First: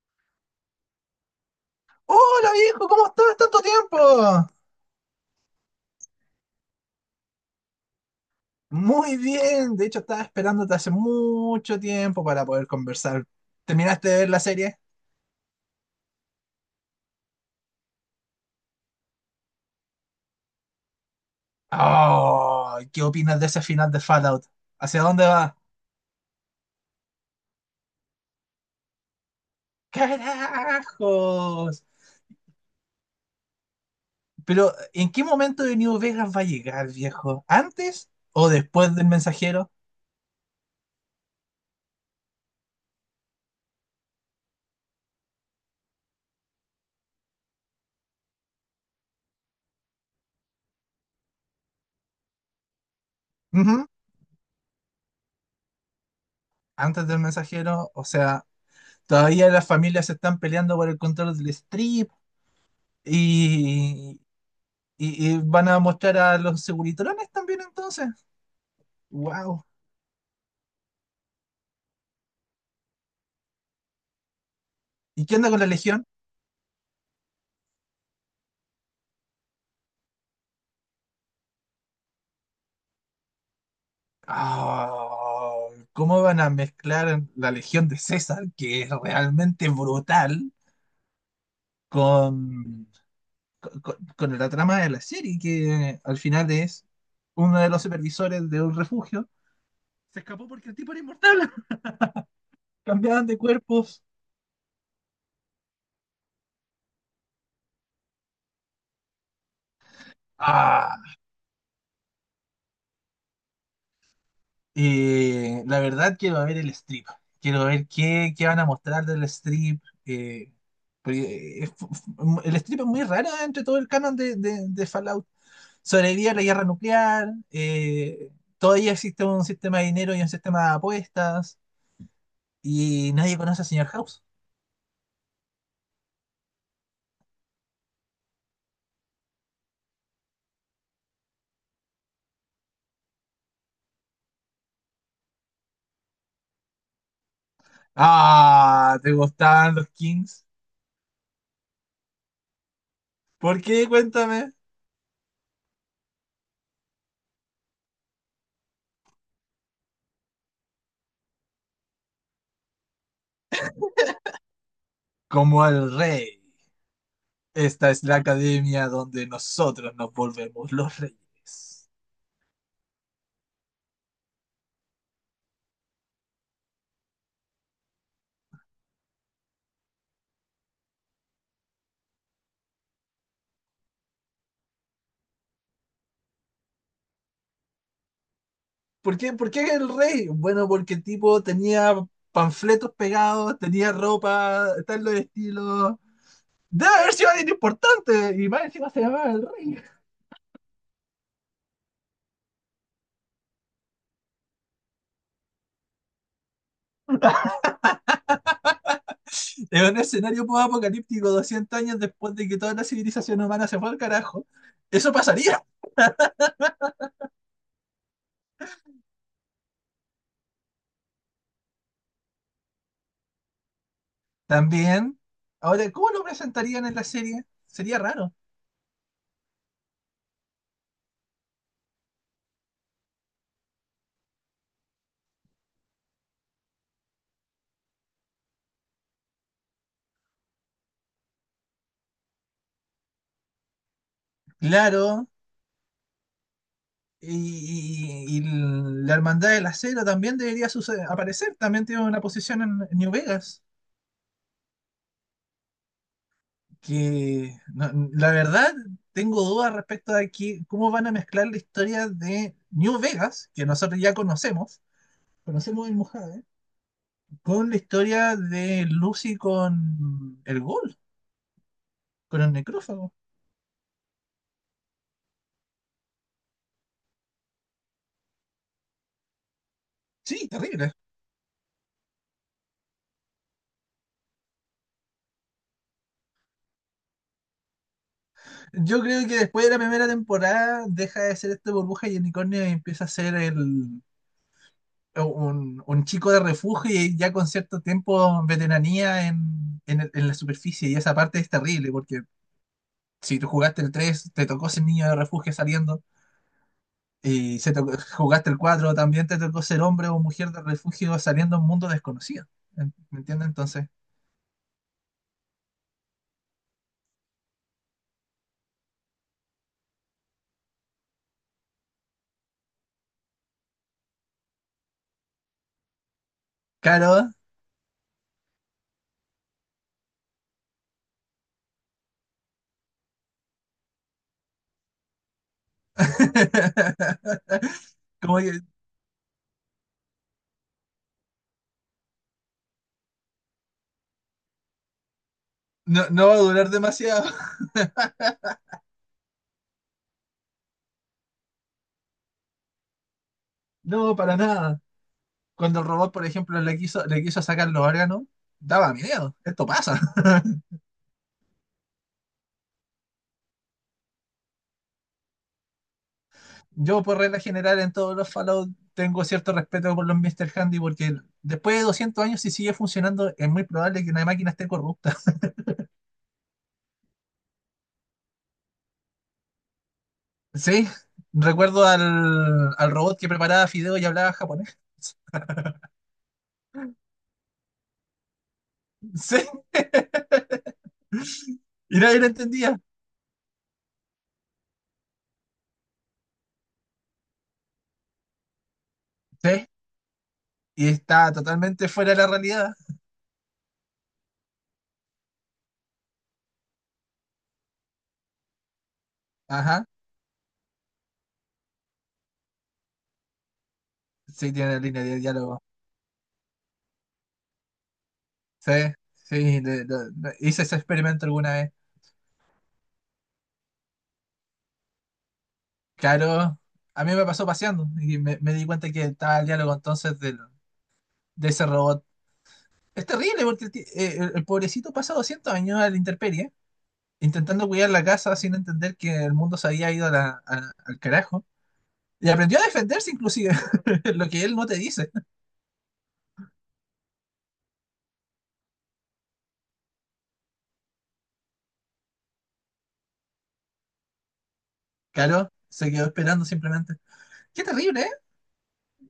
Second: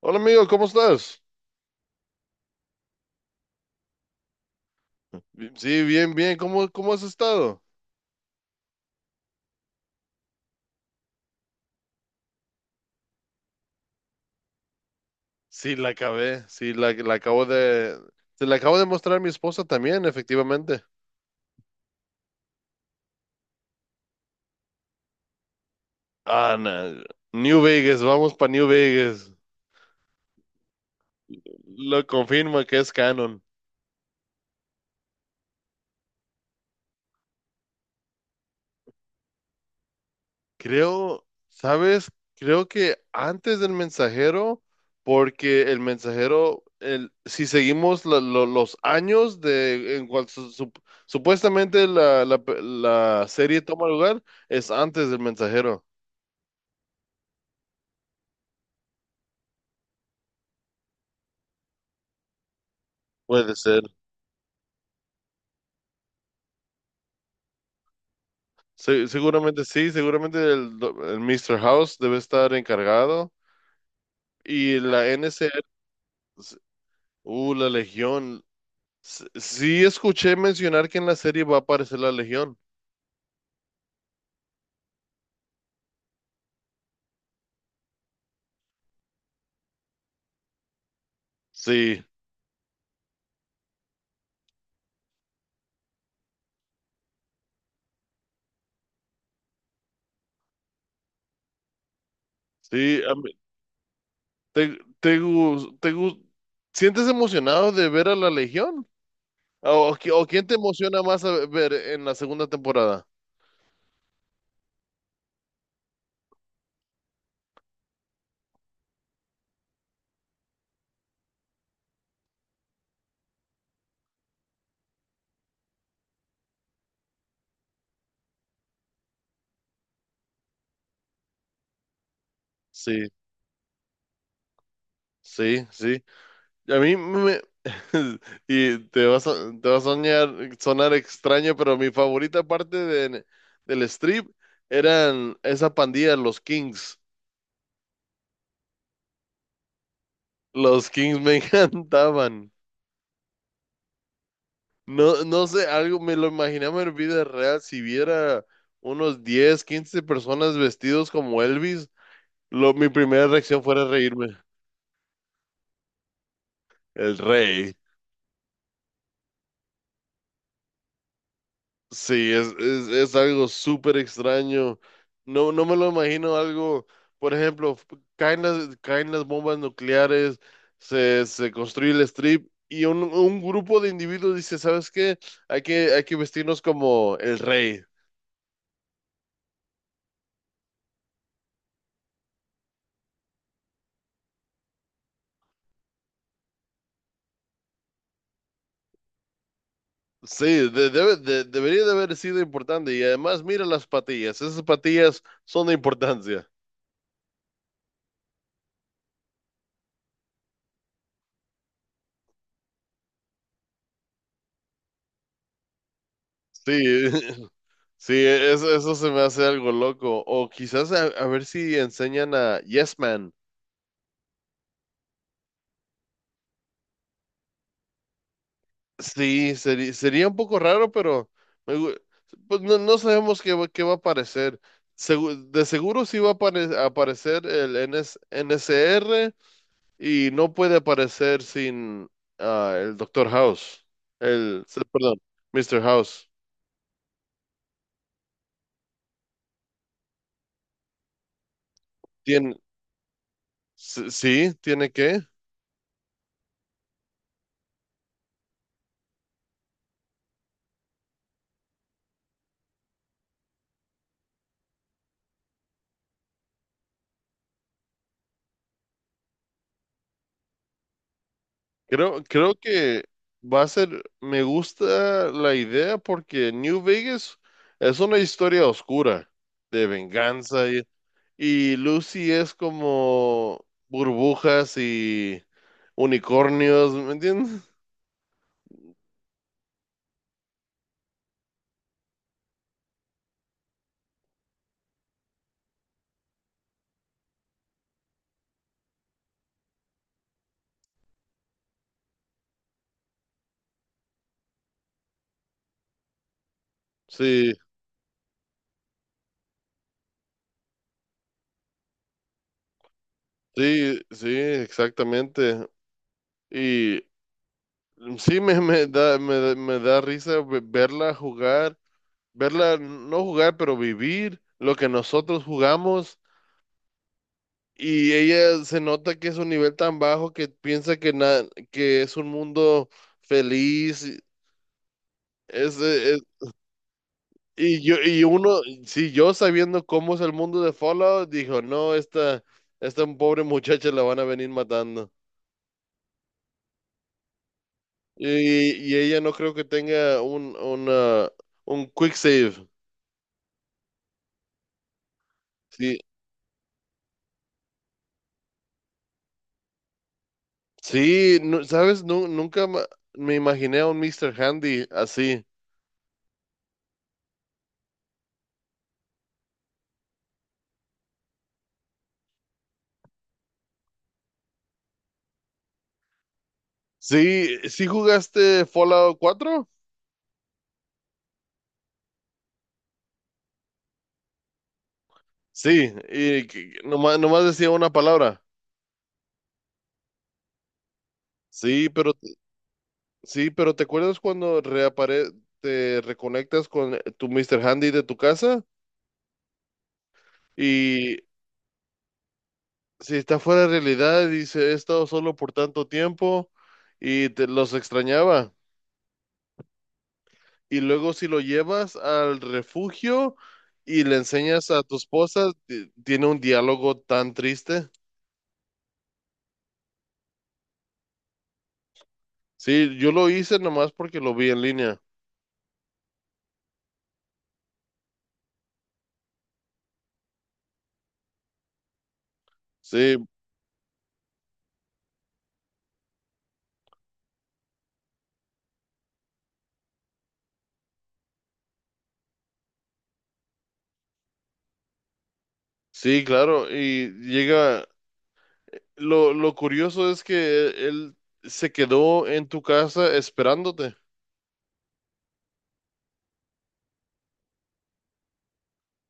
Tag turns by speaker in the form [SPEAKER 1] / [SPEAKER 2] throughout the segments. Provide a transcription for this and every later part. [SPEAKER 1] Hola amigo, ¿cómo estás?
[SPEAKER 2] Hola viejo, ¿cómo estás? ¿Tanto tiempo?
[SPEAKER 1] Sí, bien, bien. ¿Cómo has estado?
[SPEAKER 2] Muy bien, de hecho estaba esperándote hace mucho tiempo para poder conversar. ¿Terminaste de ver la serie?
[SPEAKER 1] Sí, la acabé. Sí, la acabo de... Se la acabo de mostrar a mi esposa también, efectivamente.
[SPEAKER 2] Oh, ¿qué opinas de ese final de Fallout? ¿Hacia dónde va?
[SPEAKER 1] Ah, no. New Vegas, vamos para New Vegas.
[SPEAKER 2] ¡Carajos!
[SPEAKER 1] Lo confirma que es canon.
[SPEAKER 2] Pero, ¿en qué momento de New Vegas va a llegar, viejo? ¿Antes o después del mensajero?
[SPEAKER 1] Creo, ¿sabes? Creo que antes del mensajero, porque el mensajero, si seguimos los años de en cual supuestamente la serie
[SPEAKER 2] Ujú.
[SPEAKER 1] toma lugar, es antes del mensajero.
[SPEAKER 2] Antes del mensajero, o sea, todavía las familias se están peleando por el control del strip.
[SPEAKER 1] Puede ser.
[SPEAKER 2] Y, y van a mostrar a los seguritrones también entonces.
[SPEAKER 1] Seguramente
[SPEAKER 2] Wow.
[SPEAKER 1] sí, seguramente el Mr. House debe estar encargado. Y la N
[SPEAKER 2] ¿Y qué onda con
[SPEAKER 1] NCR,
[SPEAKER 2] la Legión?
[SPEAKER 1] la Legión. Sí escuché mencionar que en la serie va a aparecer la Legión.
[SPEAKER 2] Ah, ¿cómo van a mezclar la Legión de César, que es realmente brutal,
[SPEAKER 1] Sí,
[SPEAKER 2] con, con la trama de la serie, que al final es uno de los supervisores de un refugio? Se escapó porque el tipo era inmortal.
[SPEAKER 1] sí.
[SPEAKER 2] Cambiaban de cuerpos.
[SPEAKER 1] ¿Te, te, gus- te gus- Sientes emocionado de ver a la Legión? O qui- o Quién te
[SPEAKER 2] Ah,
[SPEAKER 1] emociona más a ver en la segunda temporada?
[SPEAKER 2] La verdad quiero ver el strip. Quiero ver qué van a mostrar del strip. Porque el strip es muy raro entre todo el canon de Fallout. Sobrevive a la guerra nuclear. Todavía existe un sistema de dinero y un sistema de apuestas.
[SPEAKER 1] Sí,
[SPEAKER 2] Y nadie conoce al señor House.
[SPEAKER 1] sí, sí. A mí me y te vas a, te va a soñar, sonar extraño, pero mi favorita parte del strip eran esa pandilla, los Kings.
[SPEAKER 2] Ah, ¿te gustaban los Kings?
[SPEAKER 1] Los Kings me encantaban.
[SPEAKER 2] ¿Por qué? Cuéntame.
[SPEAKER 1] No, no sé, algo me lo imaginaba en vida real. Si viera unos 10 15 personas vestidos como Elvis, mi primera reacción fuera reírme.
[SPEAKER 2] Como el rey.
[SPEAKER 1] El rey.
[SPEAKER 2] Esta es la academia donde nosotros nos volvemos los reyes.
[SPEAKER 1] Sí, es algo súper extraño. No, no me lo imagino algo, por ejemplo, caen las bombas nucleares, se construye el strip y un grupo de individuos dice, ¿sabes qué? Hay que vestirnos como el rey.
[SPEAKER 2] ¿Por qué el rey? Bueno, porque el tipo tenía panfletos pegados, tenía ropa, tal los estilos. Debe haber sido alguien importante y más encima se llamaba el rey.
[SPEAKER 1] Sí, debería de haber sido importante. Y además, mira las patillas. Esas patillas son de importancia.
[SPEAKER 2] En un escenario post-apocalíptico 200 años después de que toda la civilización humana se fue al carajo, eso pasaría.
[SPEAKER 1] Sí. Sí, eso se me hace algo loco. O quizás a ver si enseñan a Yes Man.
[SPEAKER 2] También, ahora, ¿cómo lo presentarían en la serie? Sería raro.
[SPEAKER 1] Sí, sería un poco raro, pero me gu- pues no sabemos qué, qué va a aparecer. De seguro sí va a aparecer el N S N S R y no puede aparecer sin el Doctor House. Perdón,
[SPEAKER 2] Claro,
[SPEAKER 1] Mister House.
[SPEAKER 2] y la hermandad del acero también debería suce- aparecer, también tiene una
[SPEAKER 1] Tien-
[SPEAKER 2] posición en New Vegas.
[SPEAKER 1] sí, tiene que.
[SPEAKER 2] Que no- la verdad tengo dudas respecto a que, cómo van a mezclar la historia de New Vegas, que nosotros ya conocemos, conocemos el Mojave, con la historia de Lucy con el Ghoul,
[SPEAKER 1] Creo,
[SPEAKER 2] con el
[SPEAKER 1] creo que
[SPEAKER 2] necrófago.
[SPEAKER 1] va a ser, me gusta la idea porque New Vegas es una historia oscura de
[SPEAKER 2] Sí,
[SPEAKER 1] venganza y,
[SPEAKER 2] terrible.
[SPEAKER 1] y Lucy es como burbujas y unicornios, ¿me entiendes?
[SPEAKER 2] Yo creo que después de la primera temporada deja de ser este burbuja y el unicornio y empieza a ser un chico de refugio y ya con cierto tiempo veteranía en la superficie. Y esa parte es terrible porque si tú jugaste el 3 te tocó ser niño de refugio saliendo.
[SPEAKER 1] Sí,
[SPEAKER 2] Y si te- jugaste el 4 también te tocó ser hombre o mujer de refugio saliendo a un mundo desconocido. ¿Me entiendes? Entonces,
[SPEAKER 1] sí, sí, exactamente. Y sí me da risa verla jugar, verla no jugar, pero vivir lo que nosotros jugamos.
[SPEAKER 2] claro,
[SPEAKER 1] Y ella se nota que es un nivel tan bajo que piensa que, que es un mundo feliz. Es, es- e, e, y yo, y
[SPEAKER 2] como que
[SPEAKER 1] uno, sí, yo sabiendo cómo es el mundo de Fallout, dijo, no, esta pobre muchacha la van a venir matando.
[SPEAKER 2] no, no va a durar demasiado.
[SPEAKER 1] Y ella no creo que tenga un, una, un quick save.
[SPEAKER 2] No, para nada. Cuando el
[SPEAKER 1] Sí,
[SPEAKER 2] robot, por ejemplo, le quiso sacar los órganos, daba miedo. Esto pasa.
[SPEAKER 1] sí, sabes, Nu- nunca ma- me imaginé a un Mister Handy así.
[SPEAKER 2] Yo, por regla general, en todos los Fallout tengo cierto respeto por los Mr. Handy porque después de 200 años, si sigue funcionando, es muy probable que una máquina esté corrupta.
[SPEAKER 1] Sí, sí jugaste Fallout 4.
[SPEAKER 2] Sí, recuerdo al robot que preparaba fideos y hablaba japonés.
[SPEAKER 1] Sí, y que nomás decía una palabra.
[SPEAKER 2] Sí,
[SPEAKER 1] Sí,
[SPEAKER 2] y
[SPEAKER 1] pero
[SPEAKER 2] nadie lo entendía.
[SPEAKER 1] sí, pero ¿te acuerdas cuando reapare te reconectas con tu Mr. Handy de tu casa?
[SPEAKER 2] Sí, y
[SPEAKER 1] Y
[SPEAKER 2] está totalmente fuera de la realidad.
[SPEAKER 1] si está fuera de realidad, dice, he estado solo por tanto tiempo y te los extrañaba.
[SPEAKER 2] Ajá,
[SPEAKER 1] Y luego si lo llevas al refugio y le
[SPEAKER 2] sí,
[SPEAKER 1] enseñas
[SPEAKER 2] tiene
[SPEAKER 1] a tu
[SPEAKER 2] línea de
[SPEAKER 1] esposa,
[SPEAKER 2] diálogo.
[SPEAKER 1] tiene un diálogo tan triste.
[SPEAKER 2] Sí, sí, hice ese experimento alguna vez.
[SPEAKER 1] Sí, yo lo hice nomás porque lo vi en línea.
[SPEAKER 2] Claro, a mí me pasó paseando y me di cuenta que estaba el diálogo entonces de ese robot. Es
[SPEAKER 1] Sí,
[SPEAKER 2] terrible porque el pobrecito pasa 200 años a la intemperie, intentando cuidar la casa sin entender que el mundo se había ido al carajo. Y aprendió a defenderse inclusive, lo que él no te dice.
[SPEAKER 1] sí, claro. Y llega. Lo curioso es que él se quedó en tu casa esperándote.
[SPEAKER 2] Claro, se quedó esperando simplemente. Qué terrible, ¿eh?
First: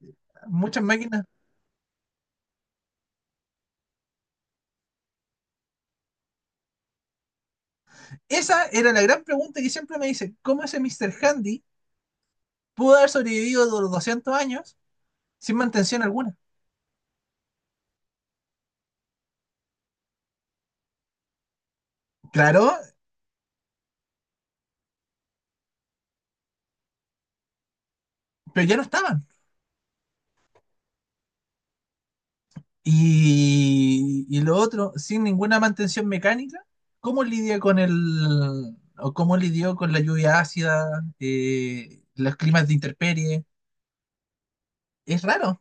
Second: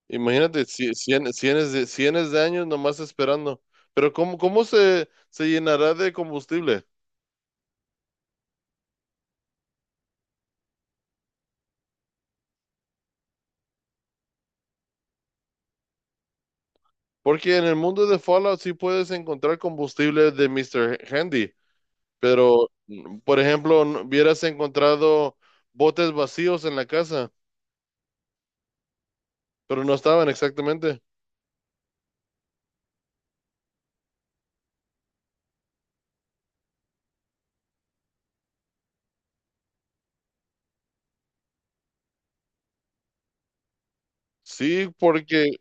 [SPEAKER 1] Imagínate,
[SPEAKER 2] Muchas máquinas.
[SPEAKER 1] cienes de años nomás esperando. Pero ¿cómo se llenará de combustible?
[SPEAKER 2] Esa era la gran pregunta que siempre me dicen, ¿cómo ese mister Handy pudo haber sobrevivido de los 200 años sin mantención alguna?
[SPEAKER 1] Porque en el mundo de Fallout sí puedes encontrar combustible de Mr. Handy,
[SPEAKER 2] Claro,
[SPEAKER 1] pero, por ejemplo, hubieras encontrado botes vacíos en la casa,
[SPEAKER 2] pero ya no estaban.
[SPEAKER 1] pero no estaban exactamente.
[SPEAKER 2] Y lo otro, sin ninguna mantención mecánica, ¿cómo lidia con el... o cómo lidió con la lluvia ácida, los climas de intemperie?
[SPEAKER 1] Sí,
[SPEAKER 2] Es
[SPEAKER 1] porque
[SPEAKER 2] raro.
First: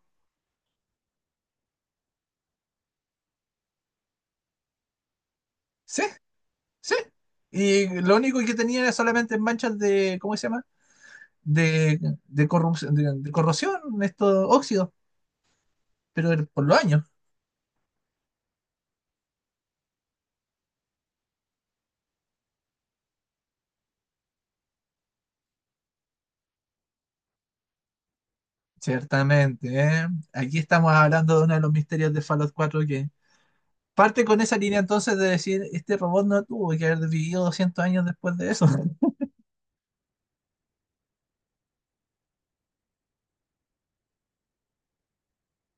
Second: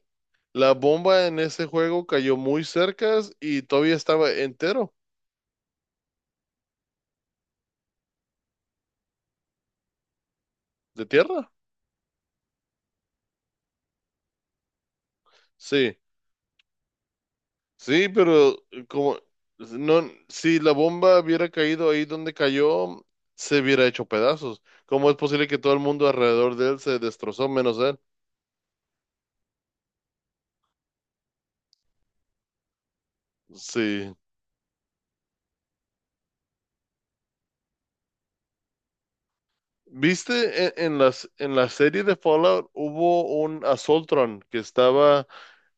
[SPEAKER 1] la bomba en ese juego cayó muy cerca y todavía estaba entero.
[SPEAKER 2] Sí, sí. Y lo único que tenía era solamente manchas de, ¿cómo se llama?
[SPEAKER 1] ¿De tierra?
[SPEAKER 2] De, de corrupción, de corrosión, estos óxidos,
[SPEAKER 1] Sí,
[SPEAKER 2] pero por los años.
[SPEAKER 1] sí, pero como no, si la bomba hubiera caído ahí donde cayó, se hubiera hecho pedazos. ¿Cómo es posible que todo el mundo alrededor de él se destrozó menos él?
[SPEAKER 2] Ciertamente, ¿eh? Aquí estamos hablando de uno de los misterios de Fallout 4 que
[SPEAKER 1] Sí.
[SPEAKER 2] parte con esa línea entonces de decir, este robot no tuvo que haber vivido 200 años después de eso.
[SPEAKER 1] ¿Viste en la serie de Fallout hubo un Assaultron que estaba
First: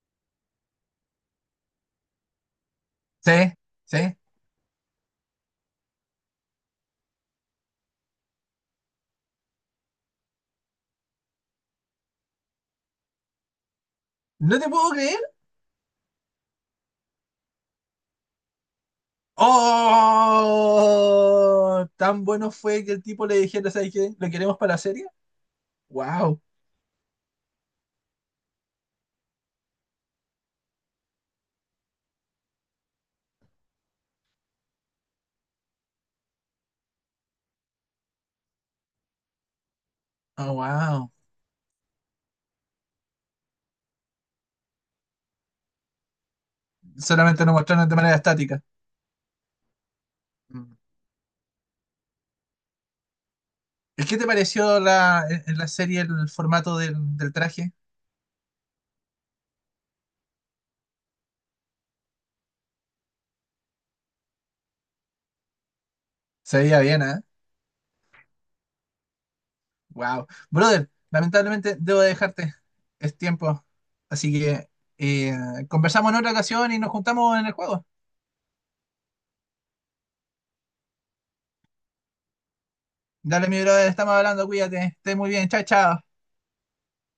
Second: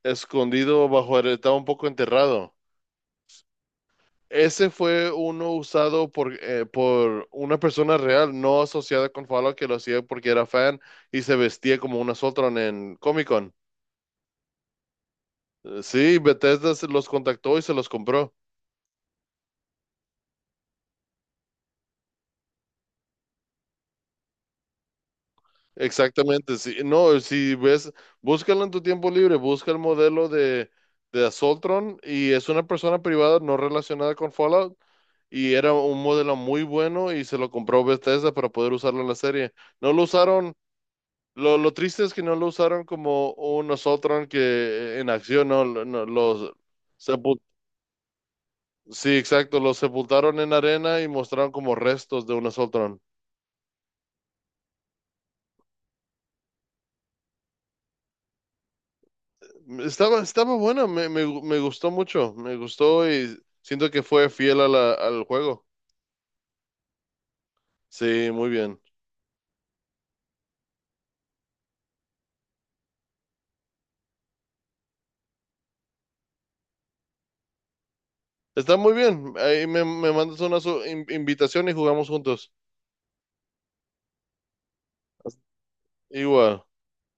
[SPEAKER 1] escondido bajo, estaba un poco enterrado?
[SPEAKER 2] Sí, sí.
[SPEAKER 1] Ese fue uno usado por una persona real, no asociada con Fallout, que lo hacía porque era fan y se vestía como una Sotron en Comic Con.
[SPEAKER 2] ¿No te puedo creer?
[SPEAKER 1] Sí, Bethesda se los contactó y se los compró.
[SPEAKER 2] ¡Oh! Tan bueno fue que el tipo le dijera, ¿sabes qué? ¿Lo queremos para la serie? ¡Wow!
[SPEAKER 1] Exactamente, sí. No, si ves, búscalo en tu tiempo libre, busca el modelo de Assaultron y es una persona privada no relacionada con Fallout y era un modelo muy bueno y se lo compró Bethesda para poder usarlo en la serie. No lo usaron.
[SPEAKER 2] ¡Oh, wow!
[SPEAKER 1] Lo triste es que no lo usaron como un Nosotros que en acción, ¿no? Sepul-
[SPEAKER 2] Solamente nos mostraron de manera estática.
[SPEAKER 1] sí, exacto, los sepultaron en
[SPEAKER 2] Mm.
[SPEAKER 1] arena y mostraron como restos de un Nosotros.
[SPEAKER 2] ¿Qué te pareció en la serie el formato del traje?
[SPEAKER 1] Estaba bueno, me gustó mucho, me gustó y siento que fue fiel a al juego.
[SPEAKER 2] Se veía bien, ¿eh?
[SPEAKER 1] Sí, muy bien.
[SPEAKER 2] Wow. Brother, lamentablemente debo de dejarte. Es tiempo. Así que eh, conversamos en otra ocasión y nos juntamos en el juego.
[SPEAKER 1] Está muy bien. Ahí me mandas una invitación y jugamos juntos.
[SPEAKER 2] Dale, mi brother, estamos hablando, cuídate. Esté muy bien. Chao, chao.
[SPEAKER 1] Igual.